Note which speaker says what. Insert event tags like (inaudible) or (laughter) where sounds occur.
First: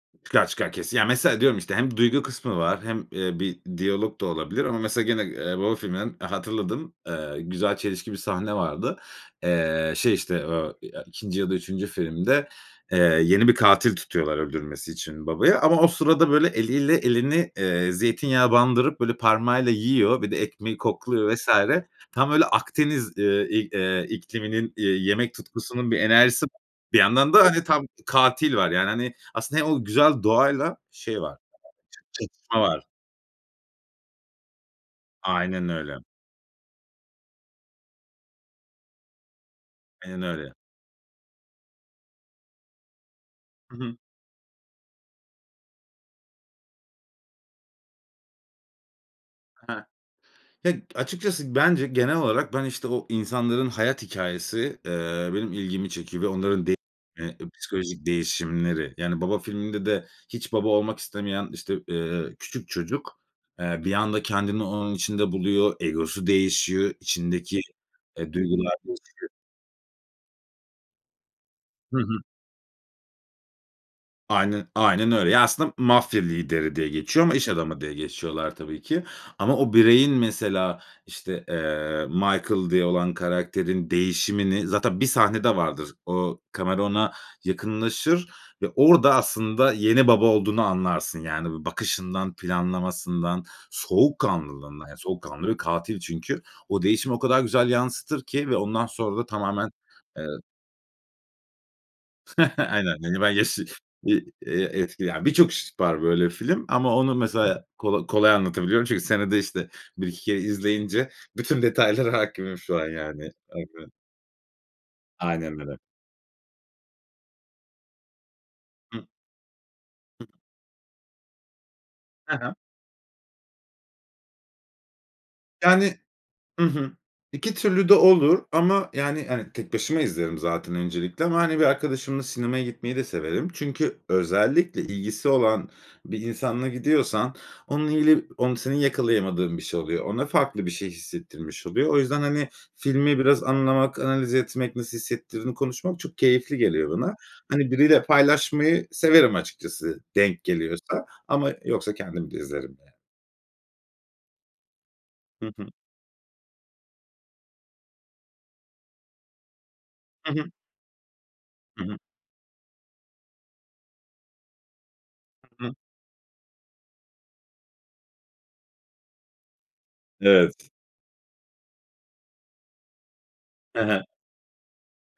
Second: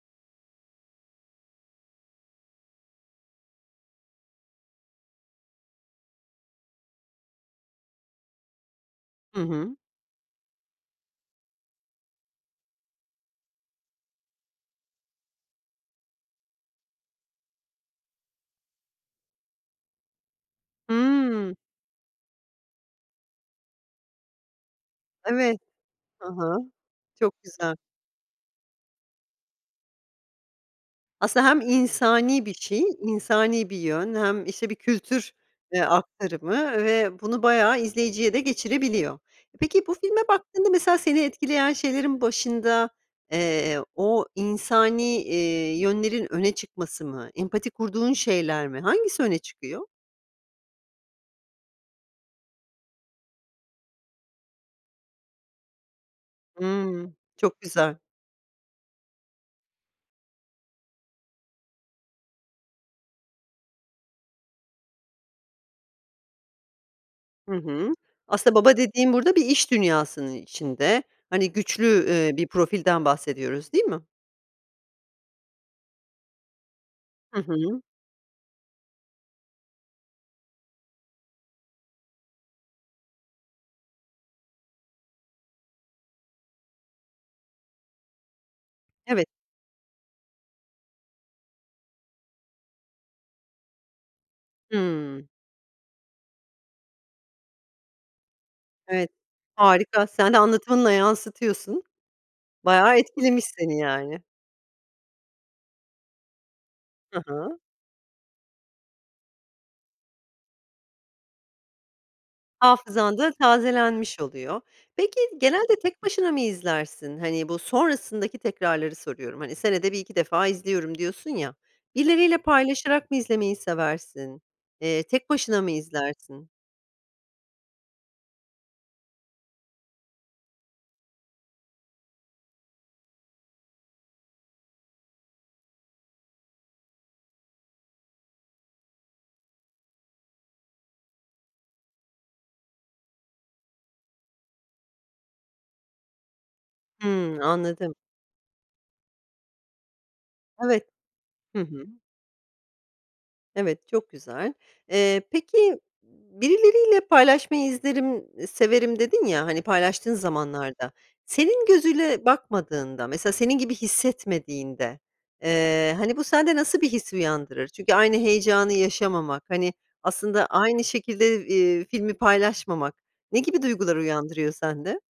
Speaker 1: Çıkar çıkar, kesin. Ya, mesela diyorum, işte, hem duygu kısmı var hem, eee, bir diyalog da olabilir ama mesela gene, eee, baba filminden hatırladığım, eee, güzel çelişki bir sahne vardı.
Speaker 2: Hı hı.
Speaker 1: Eee, şey işte, ooo, eee, 2. ya da 3. filmde, eee, yeni bir katil tutuyorlar, öldürmesi için babaya ama o sırada, böyle, eliyle elini, eee, zeytinyağa bandırıp böyle parmağıyla yiyor. Bir de ekmeği kokluyor vs.
Speaker 2: Hımm.
Speaker 1: Tam böyle Akdeniz, eee, i eee, ikliminin, eee, yemek
Speaker 2: Evet,
Speaker 1: tutkusunun bir
Speaker 2: hı
Speaker 1: enerjisi,
Speaker 2: hı,
Speaker 1: bir yandan
Speaker 2: çok
Speaker 1: da hani
Speaker 2: güzel.
Speaker 1: tam katil var. Yani, hani, aslında hem o güzel doğayla şey var.
Speaker 2: Aslında hem
Speaker 1: Çat
Speaker 2: insani bir
Speaker 1: çatışma var.
Speaker 2: şey, insani bir yön, hem işte bir kültür,
Speaker 1: Aynen
Speaker 2: eee,
Speaker 1: öyle.
Speaker 2: aktarımı ve bunu bayağı izleyiciye de geçirebiliyor. Peki bu
Speaker 1: Aynen
Speaker 2: filme
Speaker 1: öyle.
Speaker 2: baktığında mesela seni etkileyen şeylerin başında,
Speaker 1: Hı
Speaker 2: eee,
Speaker 1: hı.
Speaker 2: o insani, iii, yönlerin öne çıkması mı? Empati kurduğun şeyler mi? Hangisi öne çıkıyor?
Speaker 1: Hah. Ya, açıkçası bence genel olarak, ben işte o insanların hayat hikâyesi, eee, benim ilgimi çekiyor ve onların de
Speaker 2: Hımm, çok güzel.
Speaker 1: psikolojik değişimleri, yani, baba filminde de hiç baba olmak istemeyen işte, eee, küçük çocuk, eee, bir anda kendini onun içinde buluyor, egosu değişiyor,
Speaker 2: Hı
Speaker 1: içindeki,
Speaker 2: hı.
Speaker 1: e,
Speaker 2: Aslında
Speaker 1: duygular
Speaker 2: baba dediğin
Speaker 1: değişiyor.
Speaker 2: burada bir iş dünyasının içinde. Hani,
Speaker 1: Hı
Speaker 2: güçlü,
Speaker 1: hı.
Speaker 2: eee, bir profilden bahsediyoruz, değil mi?
Speaker 1: Aynen aynen öyle. Ya, aslında m mafya lideri diye geçiyor ama
Speaker 2: Hı
Speaker 1: iş adamı
Speaker 2: hı.
Speaker 1: diye geçiriyorlar tabii ki. Ama o bireyin mesela, işte, eee, Michael diye olan karakterin değişimini zaten bir sahnede vardır, o kamera ona yakınlaşır ve orada
Speaker 2: Evet.
Speaker 1: aslında yeni baba olduğunu anlarsın, yani, bir bakışından, planlamasından, soğukkanlılığından, yani,
Speaker 2: Hımm.
Speaker 1: soğukkanlı bir katil çünkü. O değişimi o kadar güzel yansıtır ki ve ondan
Speaker 2: Evet,
Speaker 1: sonra da tamamen
Speaker 2: harika.
Speaker 1: eee
Speaker 2: Sen de anlatımınla yansıtıyorsun.
Speaker 1: (chuckles) Aynen,
Speaker 2: Bayağı
Speaker 1: hani, ben
Speaker 2: etkilemiş
Speaker 1: yaşı
Speaker 2: seni, yani.
Speaker 1: bir, eee, etkile birçok (unintelligible) var böyle film ama onu
Speaker 2: Hı hı.
Speaker 1: mesela kola kolay anlatabiliyorum çünkü senede işte 1-2 kere izleyince bütün detaylara hâkimim şu an,
Speaker 2: Hafızan
Speaker 1: yani.
Speaker 2: da
Speaker 1: Aynen.
Speaker 2: tazelenmiş oluyor. Peki
Speaker 1: Aynen
Speaker 2: genelde
Speaker 1: öyle.
Speaker 2: tek başına mı izlersin? Hani, bu sonrasındaki tekrarları
Speaker 1: Hıh.
Speaker 2: soruyorum, hani, senede 1-2
Speaker 1: Hıh.
Speaker 2: defa izliyorum diyorsun ya,
Speaker 1: Hı
Speaker 2: birileriyle
Speaker 1: hı.
Speaker 2: paylaşarak mı izlemeyi seversin? Eee, tek başına mı
Speaker 1: Yani,
Speaker 2: izlersin?
Speaker 1: hı hı, 2 türlü de olur ama, yani, hani, tek başıma izlerim zaten öncelikle ama hani bir arkadaşımla sinemaya gitmeyi de severim çünkü özellikle ilgisi olan bir insanla gidiyorsan onun ili onu senin yakalayamadığın bir şey oluyor. Ona farklı bir şey hissettirmiş oluyor. O yüzden, hani, filmi biraz anlamak, analiz etmek, nasıl hissettirdiğini konuşmak çok keyifli geliyor bana.
Speaker 2: Hımm
Speaker 1: Hani,
Speaker 2: anladım.
Speaker 1: biriyle paylaşmayı severim açıkçası, denk
Speaker 2: Evet.
Speaker 1: geliyorsa ama
Speaker 2: Hı hı.
Speaker 1: yoksa kendim de izlerim yani.
Speaker 2: Evet, çok güzel. Eee,
Speaker 1: Hı hı.
Speaker 2: peki, birileriyle paylaşmayı izlerim, severim, dedin ya, hani, paylaştığın
Speaker 1: Hı hı.
Speaker 2: zamanlarda, senin
Speaker 1: Hı hı.
Speaker 2: gözüyle bakmadığında, mesela senin gibi hissetmediğinde,
Speaker 1: Hı hı.
Speaker 2: eee, hani, bu sende nasıl bir his uyandırır? Çünkü aynı heyecanı yaşamamak, hani, aslında
Speaker 1: Evet.
Speaker 2: aynı şekilde, eee, filmi paylaşmamak ne gibi
Speaker 1: Hı
Speaker 2: duygular
Speaker 1: hı.
Speaker 2: uyandırıyor sende?